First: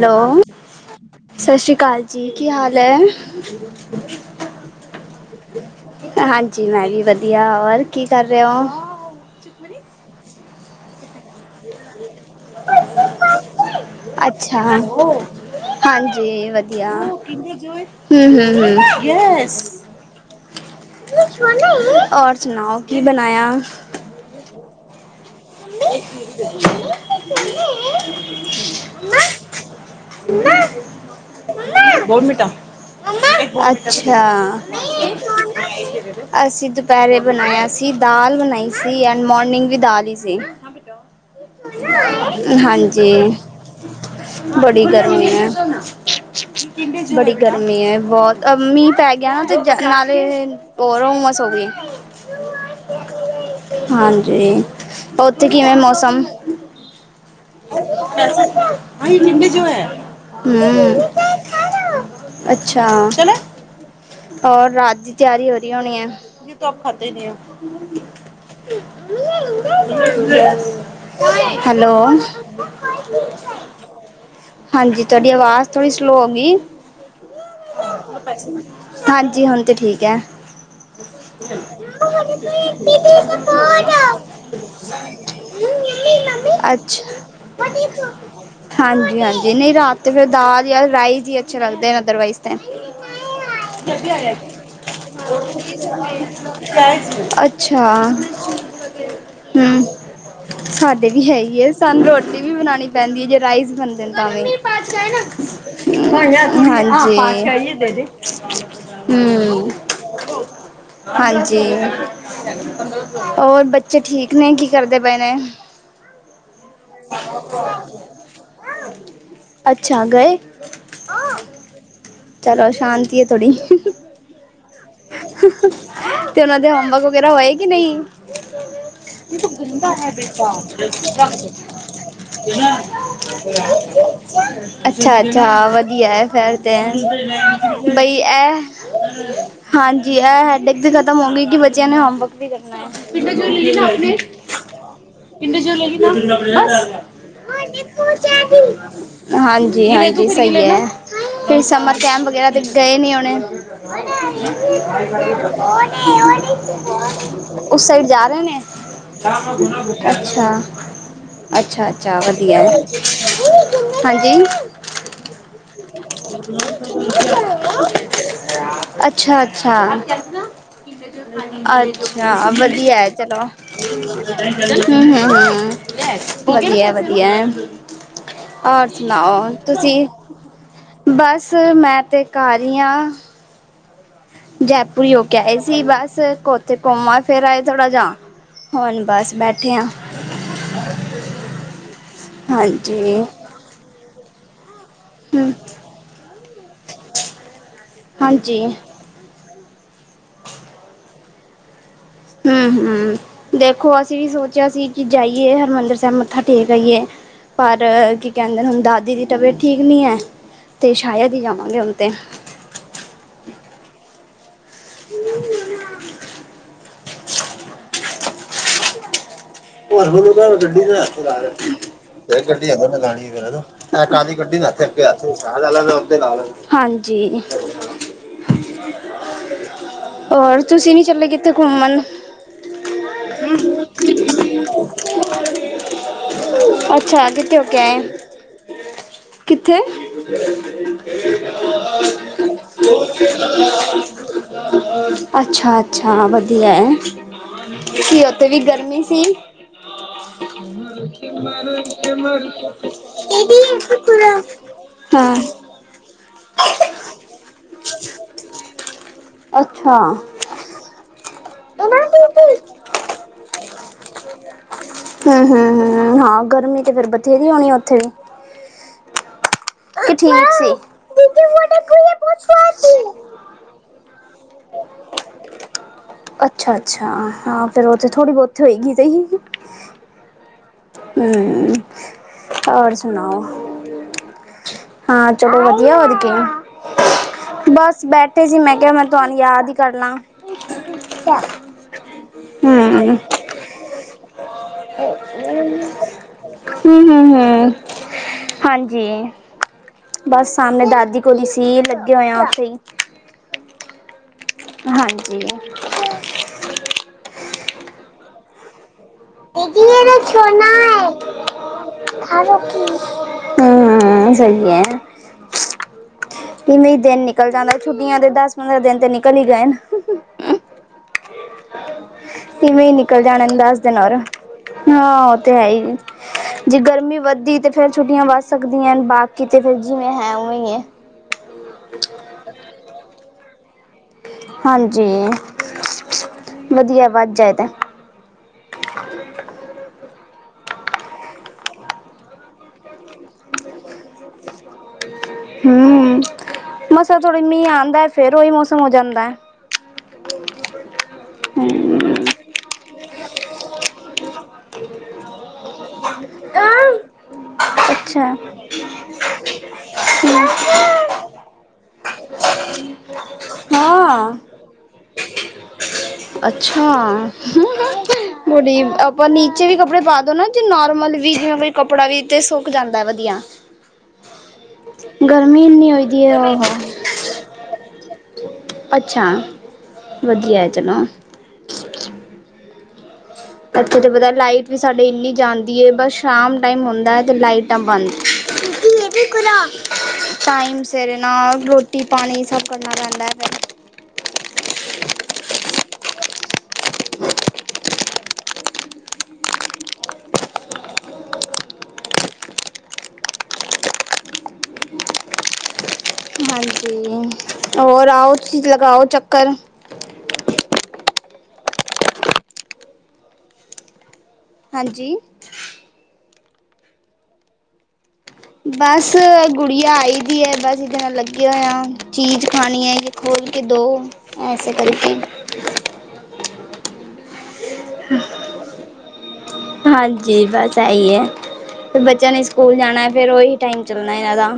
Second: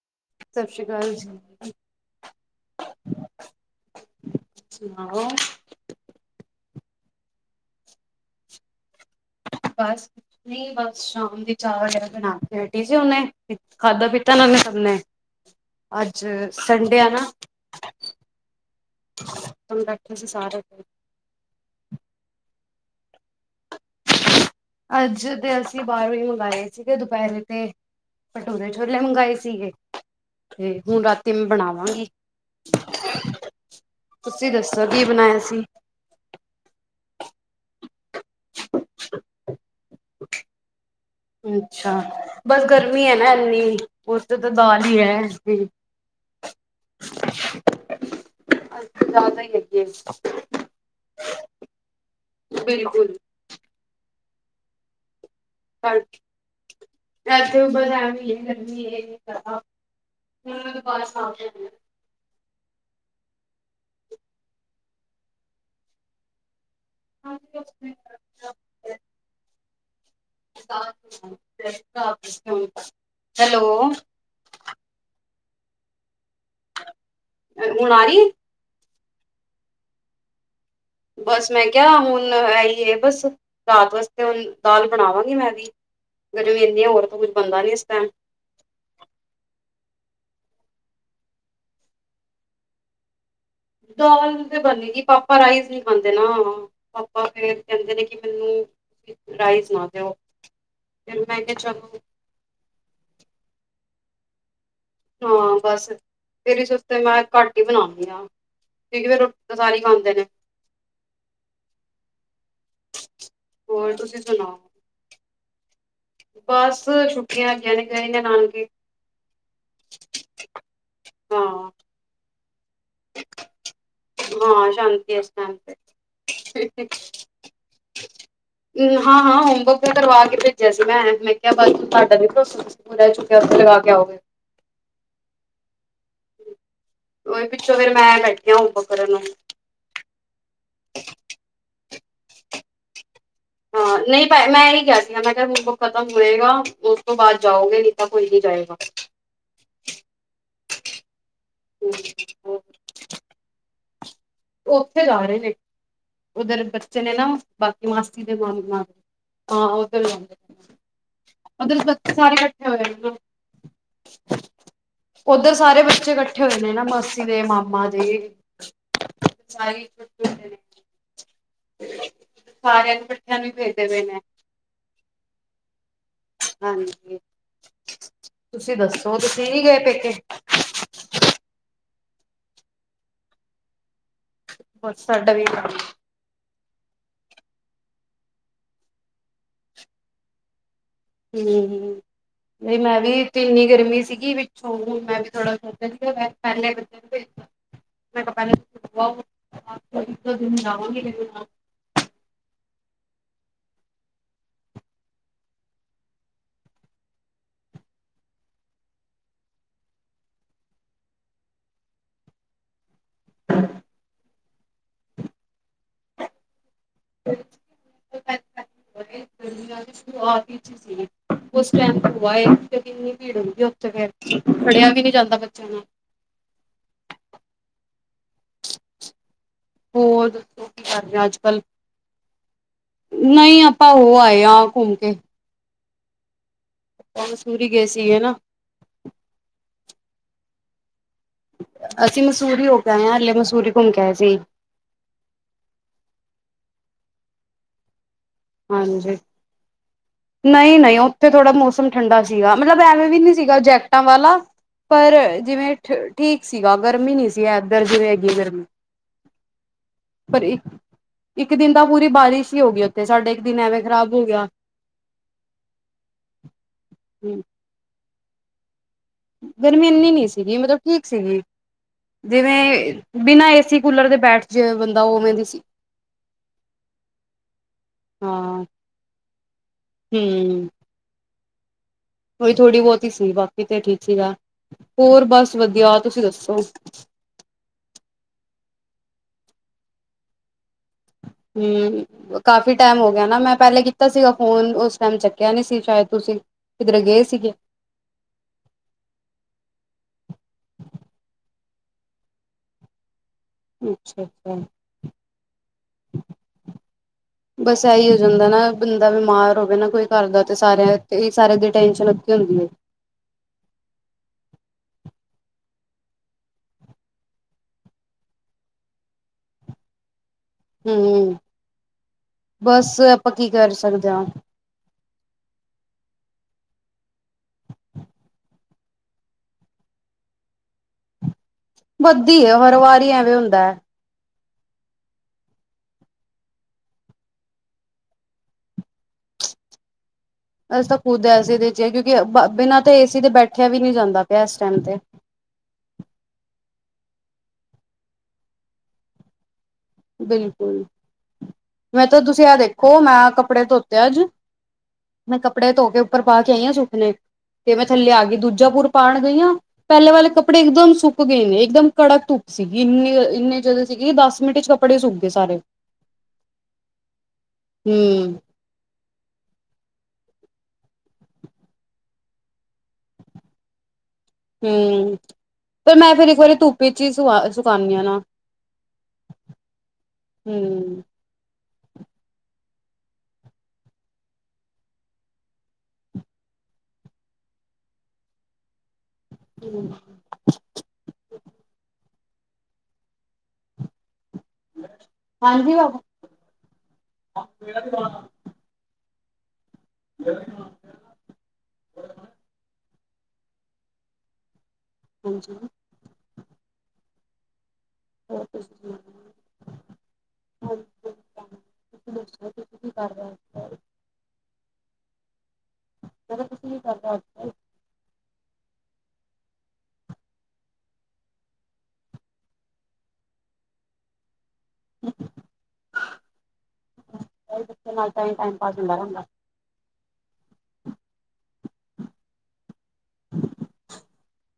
Hello, ਸਤਿ ਸ਼੍ਰੀ ਅਕਾਲ ਸਤਿ ਜੀ। ਸ੍ਰੀ ਅਕਾਲ ਜੀ, ਕੀ ਹਾਲ ਐ? ਸੁਣਾਓ ਹਾਂਜੀ। ਮੈਂ ਵੀ ਵਧੀਆ ਹੋਰ ਕੀ ਕਰ ਰਹੇ ਹੋ? ਚਤ ਮਨੀ ਨਈਂ ਬਸ। ਸ਼ਾਮ ਦੀ ਚਾਹ ਵਗੈਰਾ ਬਣਾ ਕੇ ਹਟੀ ਸੀ ਵੱਡੀ ਉਹਨੇ ਖਾਧਾ ਭਾਬੀ, ਪੀਤਾ ਇਹਨਾਂ ਨੇ ਅੱਛਾ ਸਭ ਨੇ ਅੱਜ ਹਾਂਜੀ ਵਧੀਆ ਸੰਡੇ ਆ ਨਾ ਹਂ ਹਂ ਤੁਮ ਬੈਠੇ ਸੀ ਸਾਰੇ ਹੋਰ ਸੁਣਾਓ। ਕੀ ਬਣਾਇਆ। ਅੱਜ ਤੇ ਅਸੀਂ ਬਾਹਰੋਂ ਹੀ ਮੰਗਵਾਏ ਸੀਗੇ ਦੁਪਹਿਰੇ ਤੇ ਭਟੂਰੇ ਛੋਲੇ ਮੰਗਵਾਏ ਸੀਗੇ ਤੇ ਹੁਣ ਰਾਤੀ ਮੈਂ ਬਣਾਵਾਂਗੀ [unintelligible] ਅੱਛਾ ਤੁਸੀਂ ਦੱਸੋ ਕੀ ਬਣਾਇਆ ਸੀ। ਪਹਿਲੇ ਬਣਾਇਆ ਸੀ। ਤ ਦਾਲ ਬਣਾਈ ਸੀ ਐਂਡ ਮੋਰਨਿੰਗ ਵੀ ਦਾਲ ਕਿ ਹਾਂ ਬੇਟਾ ਅੱਛਾ ਬਸ ਗਰਮੀ ਹੈ ਨਾ ਹਾਂਜੀ, ਇੰਨੀ ਉਸ ਤੇ ਤਾਂ ਦਾਲ ਬੜੀ ਹੀ ਹੈ ਗਰਮੀ ਐ। ਜ਼ਿਆਦਾ ਹੀ ਹੈਗੀ ਹੈ। ਬਿਲਕੁਲ [unintelligible] ਓਦ ਕੀ ਹੋਇਆ ਮੌਸਮ, ਇੱਥੇ ਬਸ ਐਵੇਂ ਹੀ ਹੈ ਗਰਮੀ ਹੈ ਅੱਜ ਜ਼ਿਆਦਾ ਜੋ ਹੈ ਹੈਲੋ ਹਮ ਅਛਾ ਚਲੋ। ਹੋਰ ਰਾਤ ਦੀ ਤਿਆਰੀ ਹੋ ਰਹੀ ਹੋਣੀ ਐ। ਤਖਦੇ ਨੇ ਆ [unintelligible] ਹੈਲੋ ਹਾਂਜੀ ਤੁਆਡੀ ਆਵਾਜ਼ ਥੋੜੀ ਸਲੋ [unintelligible] ਹੁਣ ਆ ਰਹੀ ਹਾਂਜੀ ਹੁਣ ਤੇ ਠੀਕ ਐ। ਬਸ ਮੈਂ ਕਿਹਾ ਹੁਣ ਇਹ ਈ ਬਸ ਰਾਤ ਵਾਸਤੇ ਹੁਣ। ਦਾਲ ਬਣਾਵਾਂਗੀ ਮੈਂ ਵੀ ਗਰਮੀ [unintelligible] ਇੰਨੀ ਹੋਰ ਅੱਛਾ, ਤਾਂ ਕੁੱਝ ਬਣਦਾ ਨੀ ਇਸ ਟਾਈਮ ਹਾਂਜੀ ਹਾਂਜੀ ਨੀਂ ਰਾਤ ਅਤੇ ਫਿਰ ਦਾਲ ਜਾਂ ਰਾਈਸ ਜੀ ਅੱਛੇ ਲੱਗਦੇ ਨੇ ਅਦਰਵਾਈਜ਼ ਤੇ ਦਾਲ ਤੇ ਬਣੇਗੀ ਪਾਪਾ ਰਾਈਸ ਨੀਂ ਖਾਂਦੇ ਨਾ, ਪਾਪਾ ਫੇਰ ਅੱਛਾ ਕਹਿੰਦੇ ਨੇ ਕਿ ਮੈਨੂੰ ਰਾਈਸ ਨਾ ਦਿਓ ਸਾਡੇ ਫਿਰ ਵੀ ਮੈਂ ਹੈਈ ਐ, ਕਿਹਾ ਚਲੋ ਸਾਨੂੰ ਰੋਟੀ ਵੀ ਬਣਾਣੀ ਪੈਂਦੀ ਐ ਜੇ ਰਾਈਸ ਬਣਦੇ ਨੇ ਤਾਂਾਵੇਂ ਹਾਂ ਬਸ ਹਜੀ ਫਿਰ ਇਸ ਵਾਸਤੇ ਮੈਂ ਘੱਟ ਹੀ ਬਣਾਉਂਦੀ ਹਾਂ ਕਿਉਂਕਿ ਫਿਰ ਰੋਟੀ ਤਾਂ ਹਮ ਸਾਰੇ ਖਾਂਦੇ ਨੇ ਹਾਂਜੀ ਹੋਰ ਬੱਚੇ ਤੁਸੀਂ ਠੀਕ ਕਿ ਨਹੀਂ ਸੁਣਾਓ ਕੀ ਕਰਦੇ ਪਏਨ ਬਸ ਛੁੱਟੀਆਂਗੀਆਂ ਨੇ ਗਏ ਨੇ ਨਾਨਕੇ ਅੱਛਾ ਗਏ ਹਾਂ ਚਲੋ ਸ਼ਾਂਤੀ ਹੈ ਥੋੜੀ ਹਾਂ ਸ਼ਾਂਤੀ ਇਸ ਟਾਈਮ ਤੇ ਉਹਨਾਂ ਦੇ ਹੋਮਵਰਕ ਵਗੈਰਾ ਹੋਏ ਕਿ ਨਹੀਂ ਹਾਂ ਹਾਂ ਹੋਮਵਰਕ ਤਾਂ ਕਰਵਾ ਕੇ ਭੇਜਿਆ ਸੀ ਮੈਂ ਮੈਂ ਕਿਹਾ ਬਸ ਤੁਹਾਡਾ ਵੀ ਭਰੋਸਾ ਤੁਸੀਂ ਪੂਰਾ ਚੁੱਕਿਆ ਉੱਥੇ ਲਗਾ ਕੇ ਆਓਗੇ ਅੱਛਾ ਅੱਛਾ ਫੈਰ ਤੇ ਉਹੀ ਪਿੱਛੋਂ ਫੇਰ ਮੈਂ ਬਈ ਬੈਠੀ ਆ ਹੋਮਵਰਕ ਕਰਨ ਨੂੰ ਹਾਂਜੀ ਇਹ ਹੈਡਕ ਵੀ ਖਤਮ ਹੋ ਗਈ ਕਿ ਬ ਏਹਨੇ ਹੋਮਵਰਕ ਵੀ ਕਰਨਾ ਹੈ ਪਡ ਹਾਂ ਨਹੀਂ ਪ ਮੈਂ ਪਿੰਡ ਇਹੀ ਕਿਹਾ ਸੀਗਾ ਮੈਂ ਕਿਹਾ ਹੋਮਵਰਕ ਖਤਮ ਹੋਏਗਾ ਉਸ ਤੋਂ ਬਾਅਦ ਜਾਓਗੇ ਨਹੀਂ ਤਾਂ ਕੋਈ ਨੀ ਜਾਏਗਾ ਹਾਂਜੀ ਹਾਂਜੀ ਸਹੀ ਆ [unintelligible] ਫਿਰ ਸਮਰ ਕੈਪ ਵਗੈਰਾ ਗਏ ਨੀ ਉਹਣੇ ਹਜੀ ਉੱਥੇ ਜਾ ਰਹੇ ਨੇ [inaudible] ਨੇ [inaudible] ਉਧਰ ਬੱਚੇ ਨੇ ਨਾ ਬਾਕੀ ਮਾਸੀ ਦੇ ਨੇ ਮਾਮਾ ਹਾਂ ਉਧਰ ਅੱਛਾ ਉਧਰ ਅੱਛਾ ਬੱਚੇ ਅੱਛਾ ਸਾਰੇ ਵਧੀਆ ਇਕੱਠੇ ਹੈ ਹੋਏ ਹਾਂਜੀ ਉਓਧਰ ਸਾਰੇ ਬੱਚੇ ਇਕੱਠੇ ਹੋਏ ਨੇ ਨਾ ਮਾਸੀ ਦੇ ਮਾਮਾ ਦੇ ਅੱਛਾ ਸਾਰੇ ਅੱਛਾ ਇਕੱਠੇ ਹੋਏ ਨੇ ਅੱਛਾ ਸਾਰਿਆਂ ਨੂੰ ਵਧੀਆ ਇਕੱਠਿਆਂ ਚਲੋ ਨੂੰ ਹੀ ਭੇਜਦੇ ਪਏ ਨੇ ਹ ਹ ਹ ਵਧੀਆ ਹਾਂਜੀ ਵਧੀਆ ਤੁਸੀਂ ਹੋਰ ਦੱਸੋ ਸੁਣਾਓ ਨੀ ਗਏ ਤੁਸੀਂ ਪੇਕੇ ਬਸ ਮੈਂ ਤੇ ਘਰ ਹੀ ਆ ਜੈਪੁਰ ਬਸ ਹੀ ਹੋ ਸਾਡਾ ਕੇ ਵੀ ਇਹਏ ਕੰਮ ਸੀ ਬਸ ਕੋ ਅਤੇ ਘੁੰਮਾਂ ਫਿਰ ਆਏ ਥੋੜ੍ਹਾ ਜਾਹਾ ਹੁਣ ਬਸ ਬੈਠੇ ਹਾਂ ਹਮ ਨਹੀਂ ਮੈਂ ਹਾਂਜੀ ਵੀਥ ਇੰਨੀ ਗਰਮੀ ਸੀਗੀ ਪਿੱਛੋਂ ਮੈਂ ਵੀ ਹਮ ਥੋੜ੍ਹਾ ਸੀਹਿ ਹਾਂਜੀ ਤੁਂ ਜਾਵੋਗੇ [unintelligible] ਹਮ ਹਮ ਦੇਖੋ ਅਸੀਂ ਵੀ ਸੋਚਿਆ ਸੀ ਕਿ ਜਾਈਏ ਹਰਿਮੰਦਰ ਸਾਹਿਬ ਮੱਥਾ ਠੇਕ ਆਈਏ ਪਰ ਕੀ ਕਹਿੰਦੇ ਹੁਣ ਦਾਦੀ ਦੀ ਤਬੀਅਤ ਠੀਕ ਨੀ ਹੈ ਤੇ ਸ਼ਾਇਦ ਹੀ ਜਾਵਾਂਗੇ ਹ ਤੇ [unintelligible] ਹਮ [unintelligible] ਦੀ ਹੋਰ ਗੱਥ ਲ ਸ਼ੁਰੂਆਤ ਵਿੱਚ ਗੱਾਲੀੱ ਸੀ ਨਾਥ ਲ ਉਸ ਟਾਈਮ ਹੋਆ ਏ, ਕਿਉਂਕਿ ਇੰਨੀ ਭੀੜ ਹੁੰਦੀ ਉੱਥੇ ਫੇਰ ਖੜਿਆ ਵੀ ਨੀ ਜਾਂਦਾ ਬੱਚਿਆਂ ਨਾਲ ਹ [unintelligible] [unintelligible] ਹੋਰ ਦੱਸੋ ਕੀ ਤੁਸੀਂ ਨੀ ਕਰ ਰਹੇ ਚੱਲੇ ਅੱਜ ਕਿੱਥੇ ਕੱਲ ਘੁੰਮਣ ਨਹੀਂ ਆਪਾਂ ਹੋ ਆਏ ਆਂ ਘੁੰਮ ਕੇ ਆਪਾਂ ਅੱਛਾ ਕਿਥੇ ਹੋ ਮਸੂਰੀ ਕੇ ਗਏ ਆਏ ਸੀਗੇ ਨਾ ਕਿੱਥੇ [inaudible] ਹ ਅਸੀਂ ਮਸੂਰੀ ਹੋ ਕੇ ਆਏ ਹ ਹਾਲਲੇ ਮਸੂਰੀ ਘੁੰਮ ਕੇ ਆਏ ਸੀ ਅੱਛਾ ਅੱਛਾ ਹੈ [inaudible] ਕੀ ਅਤੇ ਵੀ ਗਰਮੀ ਹਾਂਜੀ ਸੀ ਨਹੀਂ ਨਹੀਂ ਉੱਥੇ ਥੋੜ੍ਹਾ ਮੌਸਮ ਠੰਡਾ ਸੀਗਾ ਮਤਲਬ ਐਵੇਂ ਵੀ ਨਹੀਂ ਸੀਗਾ ਜੈਕਟਾਂ ਵਾਲਾ, ਪਰ ਹਾਂ ਜਿਵੇਂ ਠੀਕ ਸੀਗਾ ਗਰਮੀ ਨਹੀਂ ਸੀ ਇਧਰ ਜਿਵੇਂ ਹੈਗੀ ਗਰਮੀ ਅੱਛਾ ਪਰ ਇੱਕ ਇੱਕ ਦਿਨ ਤਾਂ ਪੂਰੀ ਬਾਰਿਸ਼ ਹੀ ਹੋ ਗਈੇ ਤੇ ਸਾਡੇ ਇੱਕ ਦਿਨ ਐਵੇਂ ਖਰਾਬ ਹਮ, ਹਮ, ਹਮ ਹਾਂ ਗਰਮੀ ਤੇ ਫਿਰ ਬਥੇਰੀ ਹੋਣੀ ਉੱਥੇ ਵੀ ਗਰਮੀ ਇਨੀ ਕਿ ਨੀ ਠੀਕ ਸੀਗੀ ਸੀ ਮਤਲਬ ਠੀਕ ਸੀਗੀ ਜਿਵੇਂ ਬਿਨਾਂ ਏਸੀ, ਕੂਲਰ ਦੇ ਬੈਠ ਜੇ ਬੰਦਾ ਉਵੇਂ ਦੀ ਸੀ [inaudible] ਅੱਛਾ -ਅੱਛਾ, ਹਾਂ ਫਿਰ ਉਹ ਤੇ ਥੋੜੀ ਬਹੁਤ ਹਾਂ ਹੋਏਗੀ [inaudible] ਤੇ ਹੂੰ ਹੋਈ ਥੋੜ੍ਹੀ ਬਹੁਤੀ ਹੀ ਸੀ, ਬਾਕੀ ਤੇ ਠੀਕ ਸੀਗਾ, ਹੋਰ ਹਾਂ ਬਸ ਚਲੋ ਵਧੀਆ ਹੋਰ ਤੁਸੀਂ ਦੱਸੋ ਕੀ ਬਸ ਬੈਠੇ ਸੀ ਮੈਂ ਕਿਹਾ ਮੈਂ ਤੁਹਾਨੂੰ ਯਾਦ ਹੀ ਕਰਨਾ ਹੂੰ ਕਾਫ਼ੀ ਹਮ ਟਾਈਮ ਹੋ ਹਮ ਗਿਆ ਨਾ ਮੈਂ ਪਹਿਲੇ ਕੀਤਾ ਸੀਗਾ ਫ਼ੋਨ, ਉਸ ਟਾਈਮ ਚੱਕਿਆ ਨੀ ਸੀ ਸ਼ਾਇਦ ਤੁਸੀਂ ਕਿੱਧਰੇ ਹਮ ਗਏ ਹਮ ਸੀਗੇ ਹਾਂਜੀ ਜੀ ਲੱਗੇ ਹੋਏ ਉੱਥੇ ਹੀ ਅੱਛਾ ਹਾਂਜੀ [inaudible] ਬਸ ਇਹੀ ਹੋ ਜਾਂਦਾ ਨਾ [inaudible] [unintelligible] ਹੋਵੇ ਨਾ ਕੋਈ ਘਰ ਦਾ ਤੇ ਸਾਰਿਆਂ ਤੇ ਸਾਰੇ ਦੀ ਟੈਨਸ਼ਨ ਉੱਥੇ ਹੁੰਦੀ ਹੈ ਹੂੰ-ਹੂੰ-ਹੂੰ ਸਹੀ ਏ ਕਿਵੇਂ ਦਿਨ ਨਿਕਲ ਜਾਂਦਾ ਛੁੱਟੀਆਂ ਦੇ, ਦਸ ਪੰਦਰਾਂ ਦਿਨ ਤੇ ਨਿਕਲ ਹੀ ਗਏ ਨੇ ਹੂੰ, ਇਵੇਂ ਹੀ ਬਸ ਨਿਕਲ ਆਪਾਂ ਜਾਣੇ ਕੀ ਕਰ ਸਕਦੇ [inaudible] [unintelligible] ਹਾਂ ਉਹ ਤੇ ਹੈ ਹੀ ਜੇ ਗਰਮੀ ਵੱਧਦੀ ਤੇ ਫੇਰ ਛੁੱਟੀਆਂ ਵੱਧ ਸਕਦੀਆਂ, ਬਾਕੀ ਤੇ ਫਿਰ ਜਿਵੇਂ ਹੈ ਉਵੇਂ ਵਧਦੀ ਹੈ, ਹਰ ਵਾਰੀ ਐਵੇਂ ਹੁੰਦਾ ਹੈ ਹਾਂਜੀ ਵਧੀਆ ਵੱਧ ਜਾਏ ਤਾ [inaudible] ਅਸੀ ਤਾਂ ਖੁਦ ਏ ਸੀ ਦੇ ਵਿਚ, ਕਿਉਂਕਿ ਬਿਨਾਂ ਤੇ ਏਸੀ ਤੇ ਬੈਠਿਆ ਵੀ ਨਹੀਂ ਜਾਂਦਾ ਪਿਆ ਇਸ ਟਾਈਮ ਤੇ ਹੂੰ, ਮਸਾ ਥੋੜੀ ਮੀਂਹ ਆਉਂਦਾ ਫੇਰ, ਉਹੀ ਮੌਸਮ ਹੋ ਜਾਂਦਾ ਹੈ ਬਿਲਕੁਲ ਮੈਂ ਤਾਂ ਤੁਸੀਂ ਆ ਦੇਖ ਦੇਖੋ, ਮੈਂ ਕੱਪੜੇ ਧੋਤੇ ਅੱਜ, ਮੈਂ ਕੱਪੜੇ ਧੋ ਕੇ ਉੱਪਰ ਪਾ ਕੇ ਆਈ ਆਂ ਸੁੱਕਣੇੇ ਤੇ ਮੈਂ ਥੱਲੇ ਆ ਅੱਛਾ ਗਈ। ਦੂਜਾ ਪੂਰ ਪਾਉਣ ਗਈ ਆਂ, ਪਹਿਲੇ ਵਾਲੇ ਕੱਪੜੇ ਇਕਦਮ ਸੁੱਕ ਗਏ ਨੇ। ਇਕਦਮ ਕੜਕ ਧੁੱਪ ਸੀਗੀ ਇੰਨੀ ਇੰਨੇ ਜਦੋਂ ਸੀਗੀ ਹਾਂ ਦਸ ਮਿੰਟ ਚ ਸੁੱਕ ਗਏ ਸਾਰੇ। ਅੱਛਾ, ਹਮ ਮੁੜੀ ਆਪਾਂ ਨੀਚੇ ਵੀ ਕੱਪੜੇ ਪਾ ਨਾ ਜੋ ਨੋਰਮਲ ਵੀ ਜਿਵੇਂ ਕੋਈ ਕੱਪੜਾ ਵੀ ਤੇ ਸੁੱਕ ਜਾਂਦਾ ਵਧੀਆ। ਹੂੰ ਗਰਮੀ ਇੰਨੀ ਫਿਰ ਹੋਈ ਮੈਂ ਦੀ ਫੇਰ ਹੈ ਇੱਕ ਵਾਰੀ ਉਹ ਧੁੱਪੀ ਚ ਹੀ ਸੁ ਸੁਕਾਉਂਦੀ ਹਾਂ ਨਾ। ਅੱਛਾ, ਵਧੀਆ ਐ ਹਮ ਚਲੋ। ਇੱਥੇ ਤੇ ਪਤਾ ਲਾਈਟ ਵੀ ਸਾਡੇ ਇੰਨੀ ਜਾਂਦੀ ਐ। ਬਸ ਸ਼ਾਮ ਟਾਈਮ ਹੁੰਦਾ ਐ ਤੇ ਲਾਈਟਾਂ ਬੰਦ। ਟਾਈਮ ਸਿਰ ਨਾ ਰੋਟੀ ਪਾਣੀ ਸਭ ਕਰਨਾ ਪੈਂਦਾ ਐ ਫਿਰ। ਹਾਂਜੀ ਵ [unintelligible] ਹ ਹਾਂਜੀ। ਹਾਂਜੀ। ਹੋਰ ਆਓ ਤੁਸੀ ਤੁਸੀਂ ਸੁਣਾਓ ਲਗਾਓ ਚੱਕਰ। ਤੁਸੀਂ ਕੀ ਕਰਵਾ [unintelligible] ਹਾਂਜੀ। [inaudible] ਬਸ ਗੁੜੀਆ ਆਈ ਦੀ ਐ। ਬਸ ਇਹਦੇ ਨਾਲ ਲੱਗੇ ਹੋਏ ਹਾਂ। ਚੀਜ਼ ਖਾਣੀ ਐ ਖੋਲ ਕੇ ਦਉ। ਇਸਸੇ ਕਰਕੇ ਕੱਲ ਬੱਚਿਆਂ ਨਾਲ ਤਾਂ ਹੀ ਟਾਈਮ ਪਾਸ ਹੁੰਦਾ ਰਹਿੰਦਾ ਹਾਂਜੀ ਬਸ ਇਹੀ ਐ। ਫਿਰ ਬੱਚਿਆਂ ਨੇ ਸਕੂਲ ਜਾਣਾ ਫਿਰ ਓਹੀ ਟਾਈਮ ਚੱਲਣਾ ਇਹਨਾਂ ਦਾ।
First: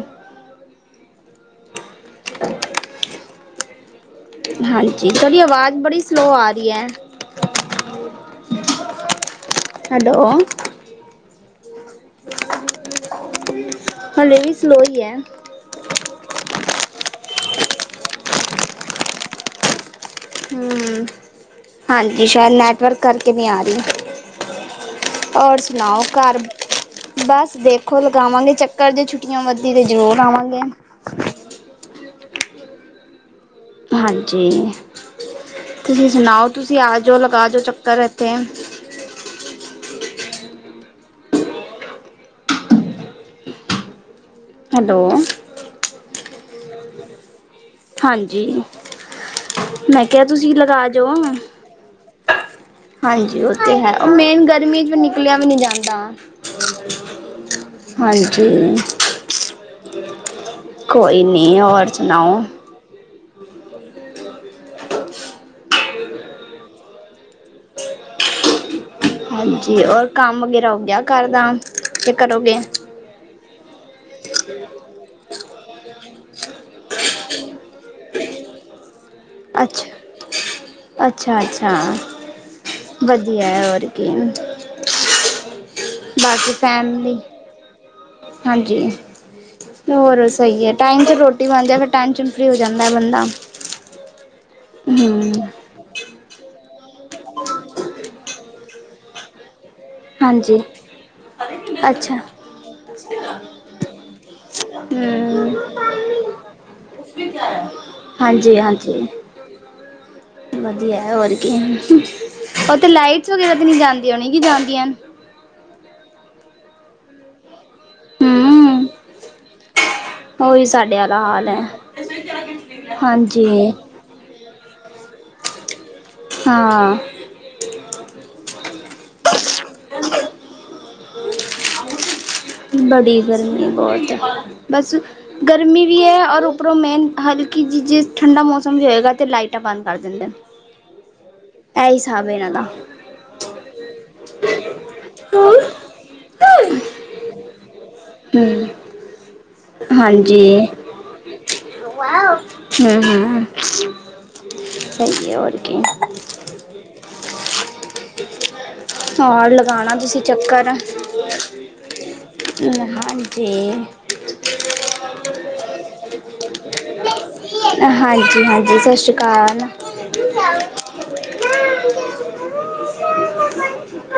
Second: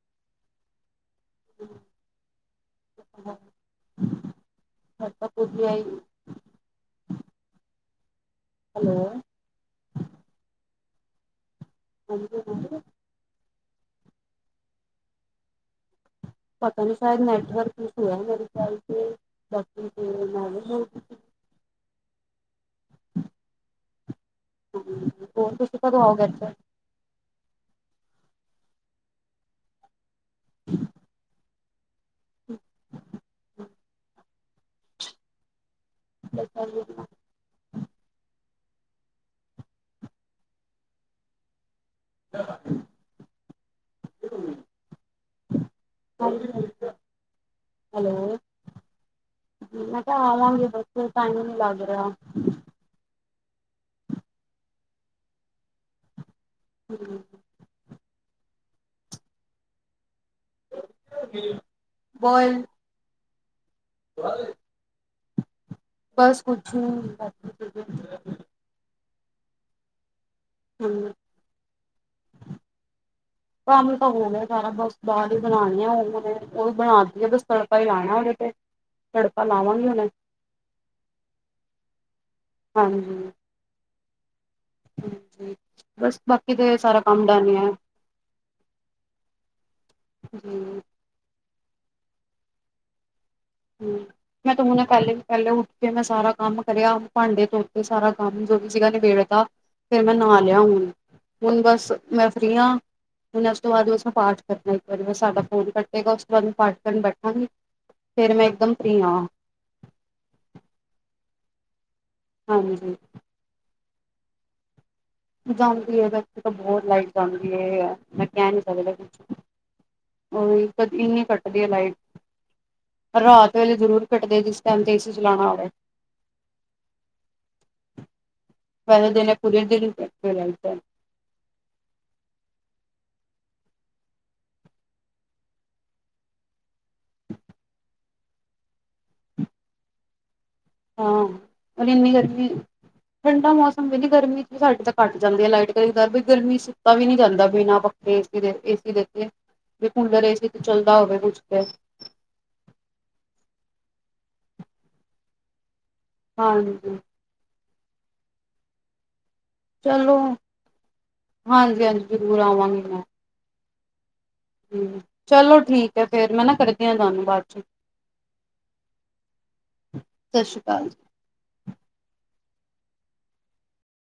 ਹ ਹ ਹਾਂ। ਹਾਂਜੀ ਤੁਹਾਡੀ ਆਵਾਜ਼ ਬੜੀ ਸਲੋ ਆ ਰਹੀ ਐ। ਹੈਲੋ। ਹਾਂਜੀ। ਹਾਲੇ ਵੀ ਸਲੋ ਈ ਐ। ਪਤਾ ਨੀ ਸ਼ਾਇਦ ਨੈਟਵਰਕ ਇਸ਼ੂ ਐ। ਮੇਰੇ ਕਰਕੇ [unintelligible] ਹੂੰ, ਹਾਂਜੀ ਸ਼ਾਇਦ ਨੈਟਵਰਕ ਕਰਕੇ ਨਹੀਂ ਆ ਰਹੀ। ਸੀ ਹੋਰ ਤੁਸੀਂ ਸੁਣਾਓ ਕਦੋਂ ਆਓਗੇ ਘਰ ਇੱਥੇ ਬਸ ਦੇਖੋ ਲਗਾਵਾਂਗੇ ਚ ਕਰਦੇ ਛੁੱਟੀਆਂ ਵੱਧਦੀ ਤੇ ਜ਼ਰੂਰ ਗਵਾਂ ਦੇ [unintelligible] ਹ ਹਮ ਹਾਂਜੀ ਕਿ ਤੁਸੀਂ ਸੁਣਾਓ ਤੁਸੀਂ ਆ ਜਾਓ ਲਗਾ ਜਾਓ ਚੱਕਰ ਇੱਥੇ [unintelligible] ਹੈਲੋ ਹ ਹੈਲੋ ਹਾਂਜੀ ਮੈਂ ਕਿਹਾ ਤੁਸੀਂ ਆਵਾਂਗੇ ਲਗਾ ਬੱਸ ਜਾਓ ਟਾਈਮ ਨਹੀਂ ਲਗ ਰਿਹਾ ਹਾਂਜੀ ਉਹ ਹੈ ਉਹ ਮੇਨ ਗਰਮੀ ਚ ਵੀ ਨਿਕਲਿਆ ਵੀ ਨਹੀਂ ਜਾਂਦਾ ਵ ਹਾਂਜੀ [unintelligible] ਕੋਈ ਨੀ ਹੋਰ ਸੁਣਾਓ ਾਲ [unintelligible] ਬਸ ਕੁਛ ਹਾਂਜੀ ਔਰ ਕੰਮ ਵਗੈਰਾ ਹੋ ਗਿਆ ਹ ਘਰ ਦਾ ਕਿ ਕਰੋਗੇ ਕੰਮ ਤਾਂ ਹੋ ਗਿਆ ਸਾਰਾ ਬਸ ਦਾਲ ਹੀ ਬਣਾਉਣੀ ਆ ਉਹਨੇ ਉਹ ਵੀ ਬਣਾ ਦੀਤੀ ਆ ਬਸ ਤੜਕਾ ਹੀ ਲਾਣਾ ਉਹਦੇ ਤੇ ਲਾਵਾਂਗੇ ਹੁਣੇ ਅੱਛਾ ਅੱਛਾ ਅੱਛਾ ਵਧੀਆ ਹੈ ਕ ਹਮ ਹਮ ਬਸ ਬਾਕੀ ਤੇ ਸਾਰਾ ਫੈਮਲੀ ਕੰਮ ਡਨ ਹੈ ਹਾਂਜੀ ਹੋਰ ਜੀ ਸਹੀ ਹੈ ਟਾਈਮ ਚ ਰੋਟੀ ਰੋਟੀ ਬਣ ਜਾ ਫਿਰ ਟੈਨਸ਼ਨ ਫਰੀ ਹੋ ਜਾਂਦਾ ਬੰਦਾ ਹਮ ਮੈਂ ਤੂੰ ਹੁਣੇ ਪਹਿਲੇ ਹਮ ਪਹਿਲੇ ਉੱਠ ਕੇ ਮੈਂ ਸਾਰਾ ਕੰਮ ਕਰਿਆ ਭਾਂਡੇ ਤੋ ਕੇ ਸਾਰਾ ਕੰਮ ਜੋ ਵੀ ਸੀਗਾ ਨਿਬੇੜਦਾ ਫਿਰ ਮੈਂ ਨਾ ਹਾਂਜੀ ਲਿਆ ਹੁਣ ਹੁਣ ਬਸ ਅੱਛਾ ਮੈਂ ਫ੍ਰਰੀ ਹਾਂ ਹੁਣ ਉਸ ਤੋਂ ਬਾਅਦ ਬਸ ਪਾਠ ਕਰਨਾ ਇੱਕ ਵਾਰੀ ਮੈਂ ਸਾਡਾ ਹਮ ਫੋਨ ਕੱਟੇਗਾ ਉਸ ਤੋਂ ਬਾਅਦ ਮੈਂ ਪਾਠ ਕਰਨ ਬੈਠਾਂਗੀ ਫੇਰ ਮੈਂ ਹਾਂਜੀ ਇੱਕਦਮ ਹਾਂਜੀ ਫ੍ਰਰੀ ਹਾਂ ਵਧੀਆ ਹੋਰ ਕੀ ਉਹ ਤੇੇ ਹਾਂਜੀ ਲਾਈਟਸ ਵਗੈਰਾ ਤੇ ਨਹੀਂ ਜਾਂਦੇ ਉਹ ਨਹੀਂ ਕੀ ਜਾਣਦੀਆਂ ਹਨ ਜਾਂਦੀ ਉਹਦੇ ਤਾਂ ਬਹੁਤ ਲਾਈਟ ਜਾਂਦੀ ਹੈ ਮੈਂ ਕਹਿ ਨੀ ਹਮ ਸਕਦੀ ਉਹ ਉਹੀ ਹੀ ਸਾਡੇ ਕਦੀ ਵਾਲਾ ਇਨੀ ਹਾਲ ਕੱਟਦੀ ਹੈ ਲਾਈਟ ਹਾਂਜੀ ਰਾਤ ਵੇਲੇ ਜ਼ਰੂਰ ਕੱਟਦੇ ਆ ਜਿਸ ਟਾਈਮ ਤੇ ਏਸੀ ਚਲਾਣਾ ਹੋਵੇ ਹਾਂ ਫੈਦੇ ਨੇ ਪੁਰੀ ਦੇ ਲਦਾ [inaudible] ਬੜੀ ਗਰਮੀ ਬਹੁਤ ਬਸ ਗਰਮੀ ਵੀ ਐ ਔਰ ਕੱਪਰੋ ਮੇਨ ਹਲਕੀ ਜੀ ਜਿਸ ਠੰਡਾ ਮੌਸਮ ਵੀ ਹੋਏਗਾ ਤੇ ਲਾਈਟਾਂ ਬੰਦ ਕਰ ਦਿੰਦੇ। ਹਾਂ ਇਹ ਇੰਨੀ ਹਿਸਾਬ ਹੈ ਗਰਮੀ ਇਹਨਾਂ ਦਾ ਠੰਡਾ ਮੌਸਮ ਕਹਿੰਦੀ ਗਰਮੀ ਚ ਸਾਡੀੇ ਤਾਂ ਘੱਟ ਜਾਂਦੀ ਆ ਲਾਈਟ ਕਾਰ ਬ ਗਰਮੀ ਚ ਸੁੱਤਾ ਵੀ ਨੀ ਜਾਂਦਾ ਬਿਨਾਂ ਪੱਖੇ ਏਸੀ ਦੇ ਹਮ ਏਸੀ ਦੇ ਅਗੇ ਹਾਂਜੀ ਹਮ ਹਂ। ਸਹੀ ਐ ਹੋਰ ਕੀ। ਹਾਂਜੀ। ਹੋਰ ਲਗਾਣਾ ਚਲੋ ਤੁਸੀਂ ਚੱਕਰ ਹਾਂਜੀ ਹਾਂਜੀ [unintelligible] ਹਾਂਜੀ। ਹਂ, ਚਲੋ ਠੀਕ ਐ ਫੇਰ ਮੈਂ ਨਾ ਕਰਦੀਆਂ ਤੁਆਨੂੰ ਬਾਅਦ ਚ ਹਾਂਜੀ ਹਾਂਜੀ ਸਤਿ ਸ਼੍ਰੀ ਸਤਿ ਸ੍ਰੀ ਅਕਾਲ ਜੀ। ਅਕਾਲ [unintelligible]